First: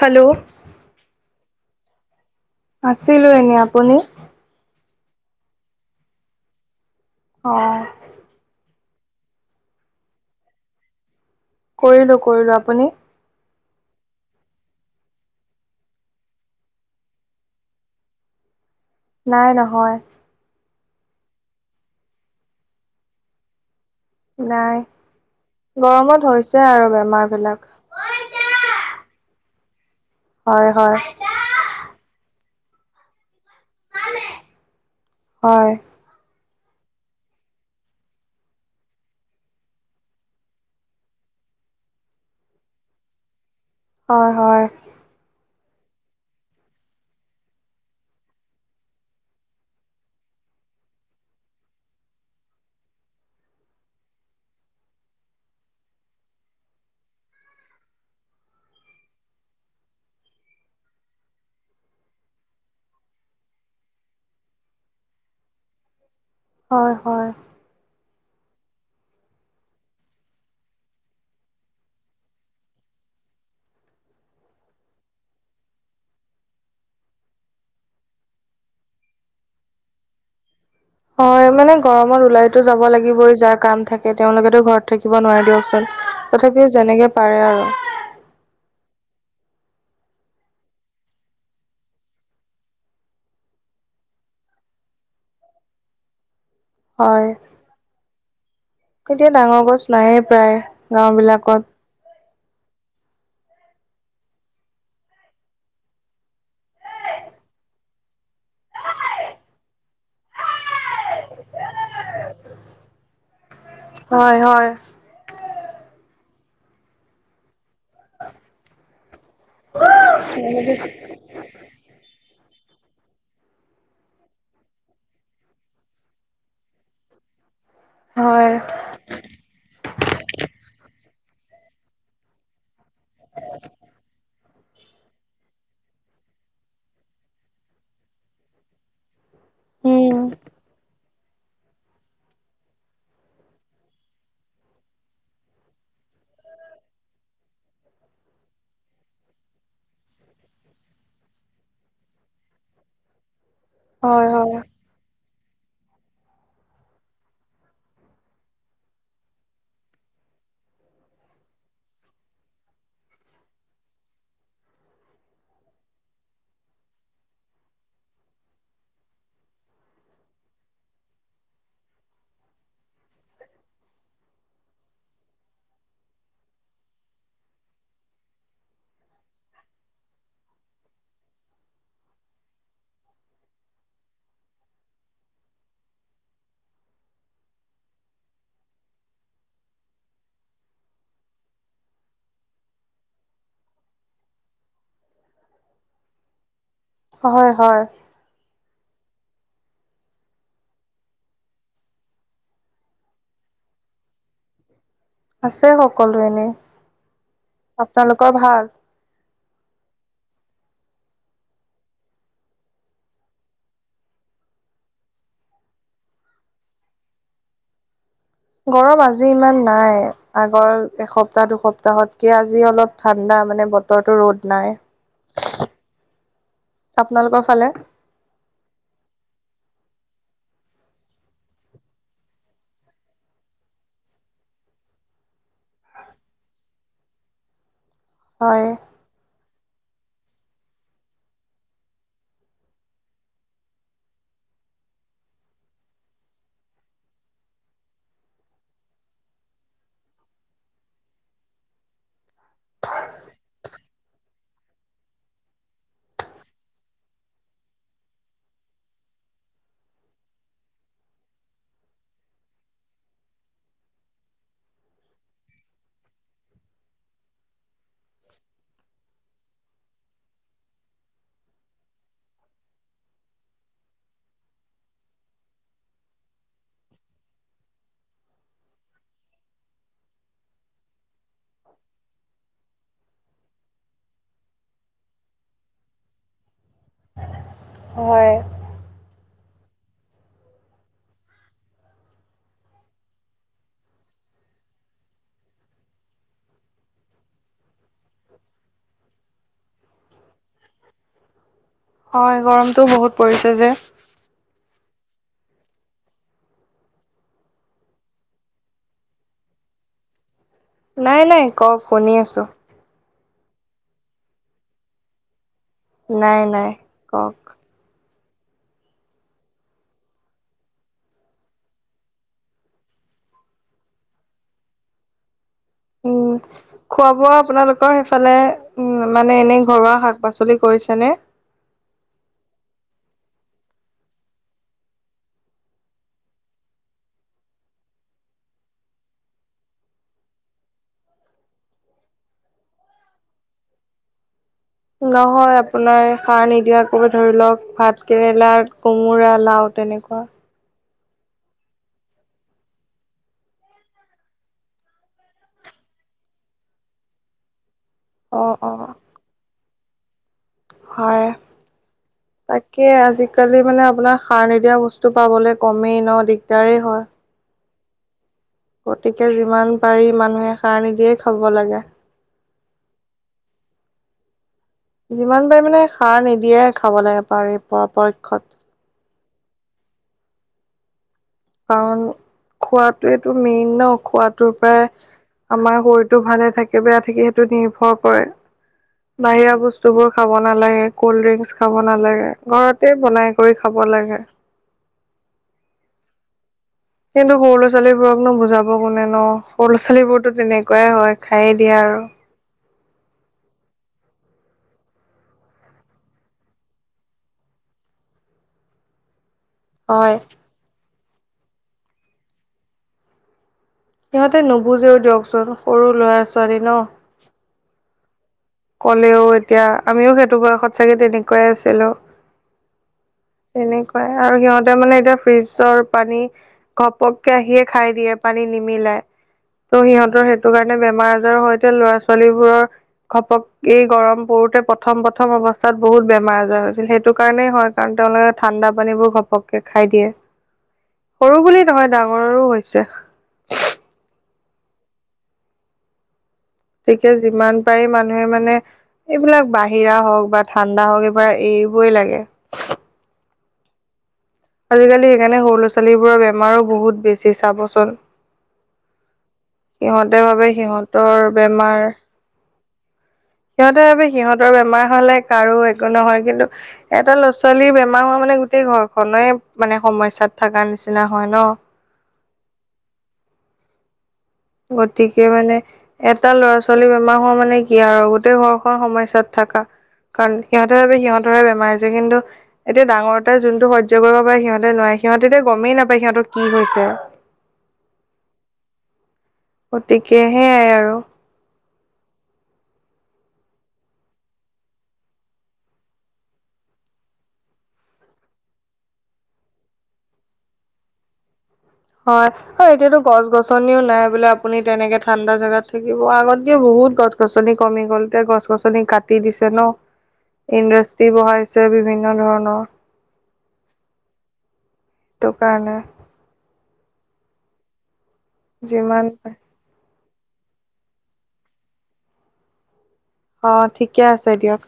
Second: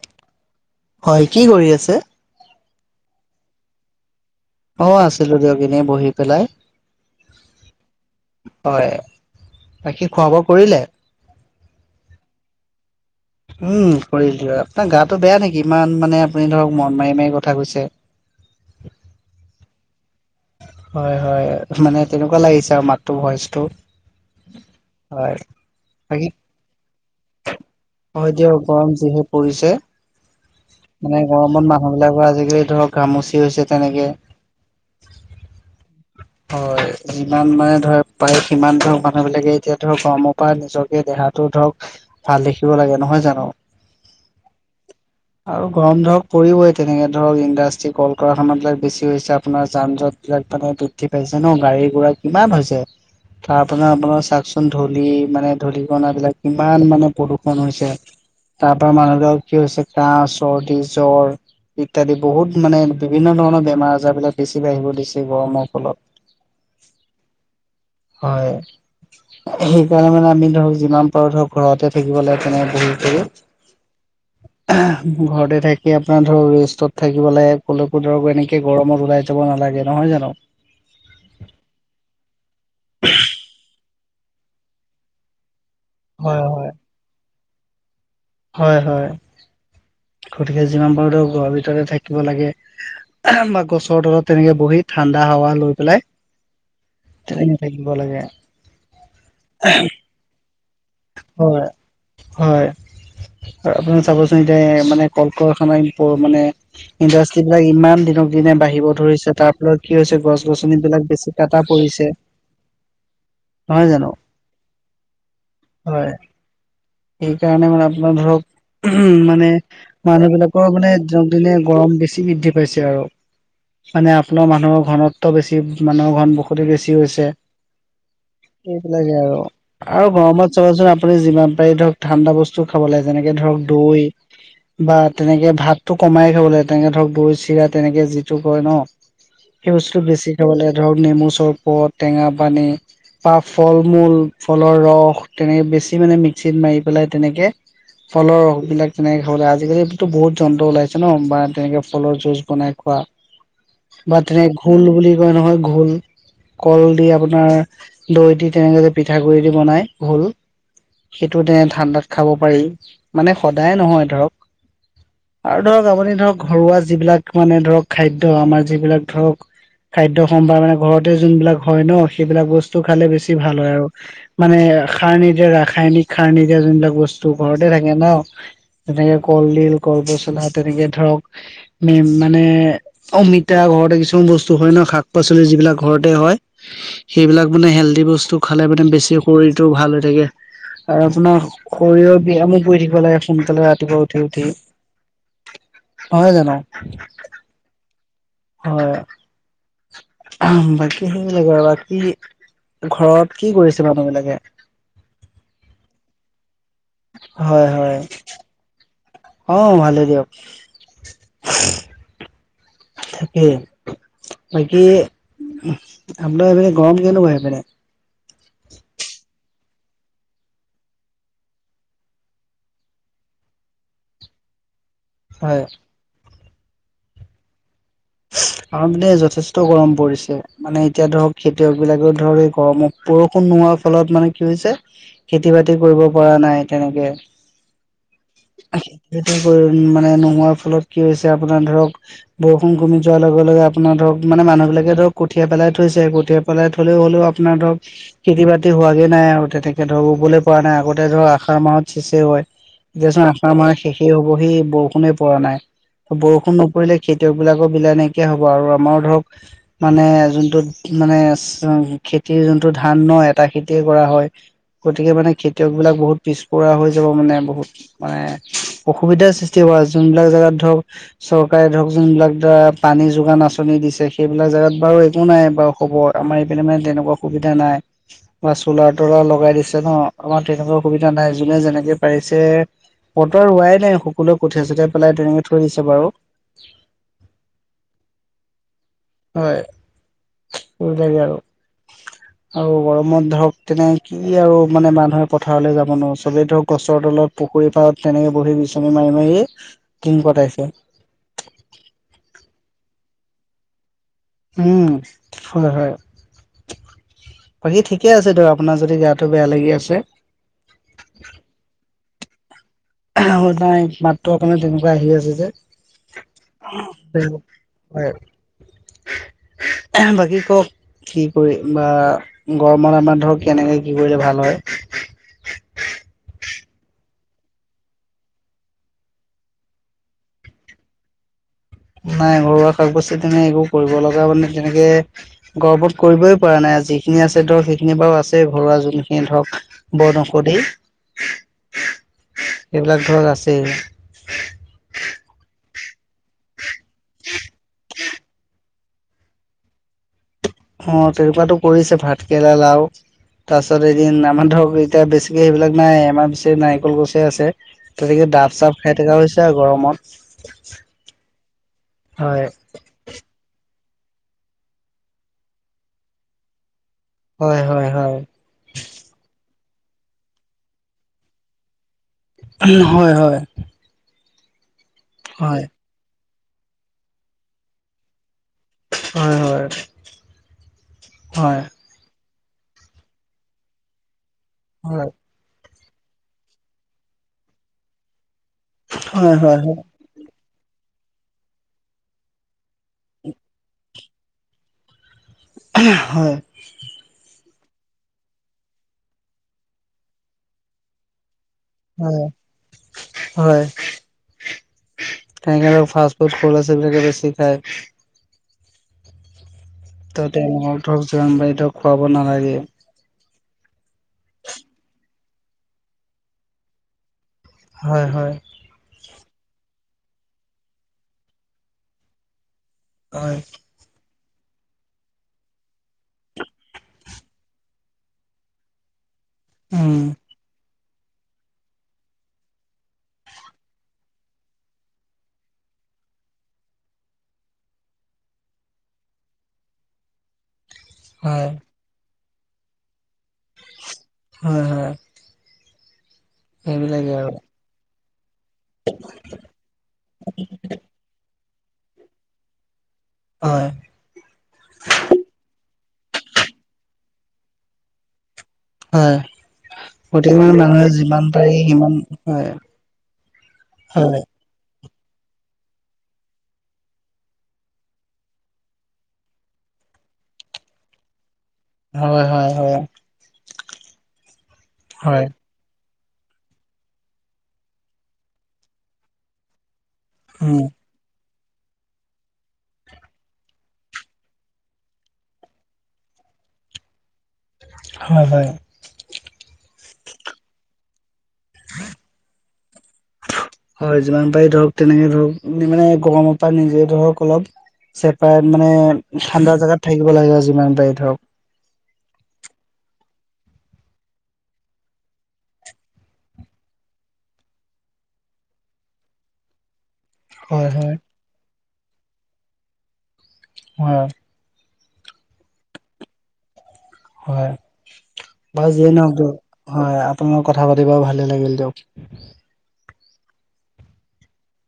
Hello হয় কি কৰি আছে? আছিলোঁ এনে আপুনি? অ, আছিলোঁ দিয়ক এনেই বহি পেলায়। অ', হয় বাকী খোৱা -বোৱা কৰিলে? কৰিলোঁ -কৰিলোঁ আপুনি? উম, কৰিলোৱে আপোনাৰ গাটো বেয়া নেকি ইমান মানে আপুনি ধৰক মন মাৰি -মাৰি কথা কৈছে? নাই নহয়। হয় হয়, মানে তেনেকুৱা লাগিছে আৰু মাতো ভইচটো। নাই, হয় বাকী গৰমত হৈছে আৰু বেমাৰ বিলাক। হয় দিয়ক গৰম যিহে পৰিছে। হয় হয়। মানে গৰমত মানুহবিলাকৰ আজিকালি ধৰক ঘামুচি হৈছে তেনেকে। হয়। হয় যিমান মানে ধৰ পায় সিমান ধৰক মানুহবিলাকে এতিয়া ধৰ গৰমৰ পৰা নিজকে দেহাত ত'ধৰক ভাল দেখিব লাগে নহয় জানো? হয় হয়। [inaudible] আৰু গৰম ধৰক পৰিবই তেনেকে ধৰক ইণ্ডাষ্ট্ৰি, কল -কাৰখানাত লৈ বেছি হৈছে আপোনাৰ যান জঁট এইবিলাক মানে উঠি পাইছে ন গাড়ী গোৰা কিমান হৈছে? তাৰপৰা আপোনাৰ চাওকচোন ধূলি মানে ধূলিকনাবিলাক কিমান মানে প্ৰদূষন হৈছে? তাৰ পৰা মানুহবিলাকৰ কি হৈছে কাহ, চৰ্দি, জ্বৰ। ইত্যাদি বহুত মানে বিভিন্ন ধৰণৰ বেমাৰ আজাৰ বিলাক বেছি বাঢ়িব ধৰিছে গৰমত। ফলত হয় হয়। হয়। সেইকাৰণে মানে আমি ধৰক যিমান পাৰো ধৰক ঘৰতে থাকিব লাগে তেনে বহি কৰি। [unintelligible] ঘৰতে থাকি আপোনাৰ ধৰ ৰেষ্টত থাকিব লাগে কলেকো ধৰক এনেকে গৰমত ওলাই। যাব নালাগে, নহয় জানো? হয়, মানে গৰমত ওলাইতো যাব লাগিবই যাৰ কাম থাকে তেওঁলোকেতো ঘৰত থাকিব নোৱাৰে দিয়কচোন। হয় হয়। তথাপিও যেনেকে পাৰে আৰু। হয় হয়, গতিকে যিমান পাৰোতে ঘৰৰ ভিতৰতে থাকিব লাগে। বা, গছৰ তলত তেনেকে বহি ঠাণ্ডা হাৱা লৈ পেলাই। হয় তেনেকে থাকিব লাগে। নায়ে প্ৰায়। গাওঁ বিলাকত হয় হয়। আৰু আপুনি চাবচোন এতিয়া মানে কলকৰখানা ইম্প মানে। ইণ্ডাষ্ট্ৰী বিলাক ইমান দিনক দিনে বাঢ়িব ধৰিছে, তাৰ ফলত কি হৈছে গছ গছনি বিলাক বেছি কটা পৰিছে। নহয় জানো। হয় হয়। হয়, সেইকাৰণে মানে আপোনাৰ ধৰক উহো মানে। মানুহ বিলাকৰ মানে দিনক দিনে গৰম বেছি বৃদ্ধি পাইছে আৰু। মানে আপোনাৰ মানুহৰ ঘনত্ব বেছি মানুহৰ ঘন বসতি বেছি হৈছে। হয়। সেইবিলাকে আৰু, আৰু গৰমত চাবাচোন আপুনি যিমান পাৰি ধৰক ঠাণ্ডা বস্তু। বস্তু খাব লাগে যেনেকে ধৰক দৈ। বা, তেনেকে ভাতটো কমাই খাব লাগে তেনেকে ধৰক দৈ চিৰা তেনেকে যিটো কয় ন। সেই বস্তু উম বেছি খাব লাগে ধৰক নেমু চৰবত। টেঙা পানী বা ফল মূল‌ ফলৰ ৰস। তেনেকে বেছি মানে মিক্সিত মাৰি পেলাই তেনেকে। ফলৰ ৰস বিলাক তেনেকে খাব লাগে, আজিকালিটোত বহুত যন্ত্ৰ ওলাইছে ন বা তেনেকে ফলৰ জুচ বনাই খোৱা। বা হয় তেনে হয় ঘোল বুলি নহয় নহয় ঘোল, কল দি আপোনাৰ দৈ দি তেনেকে যে পিঠাগুৰি দি বনায়। ঘোল সেইটো তেনে ঠাণ্ডাত খাব পাৰি মানে সদায় নহয় ধৰক। আৰু ধৰক আপুনি ধৰক ঘৰুৱা যিবিলাক মানে ধৰক খাদ্য আমাৰ যিবিলাক ধৰক। খাদ্য সম্ভাৰ মানে ঘৰতে যোন বিলাক হয় ন সেইবিলাক বস্তু খালে বেছি ভাল হয় আৰু মানে সাৰ নিদিয়া ৰাসায়নিক সাৰ নিদিয়া যোনবিলাক বস্তু ঘৰতে থাকে ন। তেনেকে কলডিল, কল পচলা তেনেকে ধৰক মেম মানে। অমিতা ঘৰতে কিছুমান বস্তু হয় ন শাক পাচলি যিবিলাক ঘৰতে হয় সেইবিলাক মানে হেল্ডি বস্তু খালে মানে বেছি শৰীৰটোও ভাল হৈ থাকে আৰু আপোনাৰ শৰীৰৰ ব্যায়ামো পৰি থাকিব লাগে সোনকালে ৰাতিপুৱা উঠি উঠি নহয় জানো। হয় হয়। হয়। বাকী সেইবিলাকে আৰু বাকী ঘৰত কি কৰিছে মানুহ বিলাকে। আছে সকলো এনে, হয় হয় আপোনালোকৰ ভাল। অ। ভালেই দিয়ক। থাকেই, বাকী আপোনালোকৰ সেই পিনে গৰম কেনেকুৱা সেইপিনে ‌? গৰম আজি ইমান নাই, আগৰ এসপ্তাহ দুসপ্তাহত কে আজি অলপ ঠাণ্ডা মানে ব। বতৰটো ৰ'দ নাই। হয়। আপোনালোকৰ ফালে? আমাৰ পিনে যথেষ্ট গৰম পৰিছে। মানে এতিয়া ধৰক খেতিয়ক বিলাকে ধৰ এই গৰমত বৰষুণ নোহোৱাৰ ফলত মানে কি হৈছে - খেতি বাতি কৰিব পৰা নাই তেনেকে হয় মানে নোহোৱাৰ ফলত কি হৈছে আপোনাৰ ধৰক ব কমি যোৱাৰ লগে লগে আপোনাৰ ধৰক মানে মানুহবিলাকে ধৰক কঠিয়া পেলাই থৈছে কঠীয়া পেলাই থলেও হলেও আপোনাৰ ধৰক খেতি বাতি হোৱাগে নাই আৰু তেনেকে ধৰ ৰুবলৈ পৰা নাই আগতে ধৰক আহাৰ মাহত চেচে হয় এতিয়াচোন আহাৰ মাহ শেষেই হবহি বৰষুণে পৰা নাই বৰষুণ নপৰিলে খেতি খেতিয়ক বিলাকৰ বিলাই নাইকিয়া হব আৰু আমাৰ ধৰক মানে যোনটো মানে খেতিৰ যোনটো ধান ন এটা খেতিয়ে কৰা হয়। গতিকে মানে খেতিয়ক বিলাক বহুত পিছপৰা হৈ যাব মানে বহুত মানে অসুবিধাৰ সৃষ্টি কৰা যোনবিলাক জেগাত ধৰক চৰকাৰে ধৰক, যোনবিলাক ধৰা পানী যোগান আঁচনি দিছে সেইবিলাক জেগাত বাৰু একো নাই বাৰু হ'ব আমাৰ এইপিনে মানে তেনেকুৱা সুবিধা নাই, বা চৌলাৰ তৌলাৰ লগাই দিছে ন আমাৰ তেনেকুৱা সুবিধা নাই যোনে যেনেকে পাৰিছে বতৰ হোৱাই নাই সকলোৱে কঠীয়া চঠিয়াই পেলাই তেনেকে থৈ দিছে বাৰু হয়। হয় সেই বিলাকে আৰু আৰু গৰমত ধৰক তেনে কি আৰু মানে মানুহে পথাৰলৈ যাব নো চবে ধৰক গছৰ তলত পুখুৰীৰ পাৰত তেনেকে বহি বিচনী মাৰি মাৰিয়ে দিন কটাইছিলে। হয় গৰমটো বহুত পৰিছে যে উম হয় হয় বাকী ঠিকে আছে ধ আপোনাৰ যদি গাটো বেয়া লাগি আছে। নাই নাই কওক শুনি আছোঁ নাই মাতটো কাৰণে তেনেকুৱা আহি আছে যে নাই নাই কওক হয় বাকী কওক কি কৰি বা গৰমত আমাৰ ধৰক কেনেকে কি কৰিলে ভাল হয়, [unintelligible] উম খোৱা বোৱা আপোনালোকৰ সেইফালে উ মানে এনেই ঘৰুৱা শাক পাচলি কৰিছেনে? নাই ঘৰুৱা শাক পাচলি তেনে একো কৰিব লগা মানে তেনেকে গৰমত কৰিবই পৰা নাই যিখিনি আছে ধৰক সেইখিনি বাৰু আছে ঘৰুৱা যোনখিনি ধৰক বন ঔষধেই এইবিলাক ধৰক আছে। নহয় আপোনাৰ সাৰ নিদিয়াকো ধৰি লওক ভাত কেৰেলা, কোমোৰা, লাউ তেনেকুৱা অ তেনেকোৱাতো কৰিছে ভাত কেৰেলা, লাউ তাৰপিছত এদিন আমাৰ ধৰক এতিয়া বেছিকে সেইবিলাক নাই আমাৰ বেছি নাৰিকল গছে আছে। তৌ হেৰিয়ে অ ডাফ অ চাফ খাই থকা হৈছে আৰু গৰমত। হয় হয় তাক তাকে আজিকালি মানে আপোনাৰ সাৰ নিদিয়া বস্তু পাবলৈ কমেই ন দিগদাৰেই হয়। হয় হয় হয়। গতিকে যিমান পাৰি মানুহে সাৰ নিদিয়ে খাব লাগে। হয় হয় যিমান পাৰি হয় মানে সাৰ নিদিয়ে খাব লাগে পাৰি পৰা পক্ষত। হয় হয়। হয়। কাৰণ খোৱাটোৱেইটো মেইন ন খোৱাটোৰ পৰাই আমাৰ শৰীৰটো ভালে থাকে বেয়া থাকে সেইটো নিৰ্ভৰ কৰে হয় বাহিয়া হয় বস্তুবোৰ খাব নালাগে ক'ল্ড ড্ৰিংকচ খাব নালাগে ঘৰতে বনাই কৰি খাব লাগে। হয়। কিন্তু সৰু ল'ৰা ছোৱালীবোৰকনো বুজাব কোনে ন সৰু ল' ছোৱালীবোৰতো তেনেকুৱাই হয়। খাইয়ে দিয়ে আৰু। হয় হয়। তেনেকা লোক ফাষ্ট ফুড সৰু ল'ৰা ছোৱালী বিলাকে বেছি খায়। হয় ত তেওঁলোকক ধৰক যিমান পাৰি ধৰক খুৱাব নালাগে। সিহঁতে নুবুজেও দিয়কচোন সৰু ল'ৰা ছোৱালী ন। হয় হয়। ক'লেও এতিয়া আমিও সেইটো বয়সত চাগে তেনেকুৱাই আছিলোঁ। হয়। তেনেকুৱাই আৰু সিহঁতে মানে এতিয়া ফ্ৰিজৰ পানী। ঘপককে আহিয়ে খাই দিয়ে পানী নিমিলাই। ত' উম। সিহঁতৰ সেইটো কাৰণে বেমাৰ আজাৰো সৈতে ল'ৰা ছোৱালীবোৰৰ। ঘপকি গৰম পৰোঁতে প্ৰথম প্ৰথম অৱস্থাত বহুত বেমাৰ আজাৰ হৈছিল সেইটো কাৰণেই হয় কাৰণ তেওঁলোকে ঠাণ্ডা পানীবোৰ ঘপককে খাই দিয়ে। [inaudible] সৰু বুলি নহয় ডাঙৰৰো হৈছে। হয় হয়। গতিকে সেইবিলাকে আৰু। যিমান পাৰি মানুহে মানে, এইবিলাক বাহিৰা হওঁক বা ঠাণ্ডা হওঁক এইবাৰ এই। ভয় লাগে। হয়। আজিকালি সেইকাৰণে সৰু ল'ৰা ছোৱালীবোৰৰ বেমাৰো বহুত বেছি চাবচোন। হয়। সিহঁতে গতিকে ভাবে মানে মানুহে যিমান সিহঁতৰ পাৰি বেমাৰ সিমান হয়। সিহঁতে ভাবে সিহঁত। হয় সিহঁতৰ বেমাৰ হ'লে কাৰো একো নহয় কিন্তু এটা ল'ৰা ছোৱালীৰ বেমাৰ হোৱা মানে গোটেই ঘৰখনেই মানে সমস্যাত থাকা নিচিনা হয় ন। হয় হয় হয়। গতিকে হয় মানে। এটা ল'ৰা ছোৱালী বেমাৰ হোৱা মানে কি আৰু গোটেই ঘৰখন সমস্যাত থাকা। কাৰণ উম সিহঁতৰ আৰু সিহঁতৰৰে বেমাৰ হৈছে কিন্তু। এতিয়া ডাঙৰতোৱে যোনটো হইজ কৰিব পাৰে সিহঁতে নোৱাৰে সিহঁতে এতিয়া গমেই নাপায় সিহঁত কি হৈছে। হয় হয়। গতিকে সেইয়াই আৰু। [inaudible] হয় যিমান পাৰি ধৰক তেনেকে ধৰক মানে গৰমৰ পৰা নিজে ধৰক অলপ। চেপাৰেট মানে ঠাণ্ডা জাগাত থাকিব লাগে আৰু যিমান পাৰি ধৰক। হয়। হয় এতিয়াতো গছ গছনিও নাই বোলে আপুনি তেনেকে ঠাণ্ডা জাগাত থাকিব আগত কে বহুত গছ। গছ গছনি কমি গ'ল এতিয়া গছ গছনি কাটি দিছে ন [unintelligible] হয় ইণ্ডাষ্ট্ৰী বহাইছে বিভিন্ন ধৰণৰ হয় সেইটো কাৰণে হয়, বা যিয়ে যিমান নহওঁক তো হয় আপোনা লগত কথা পাতিব ভালে লাগিল দিয়ক। অ ঠিকেই আছে দিয়ক।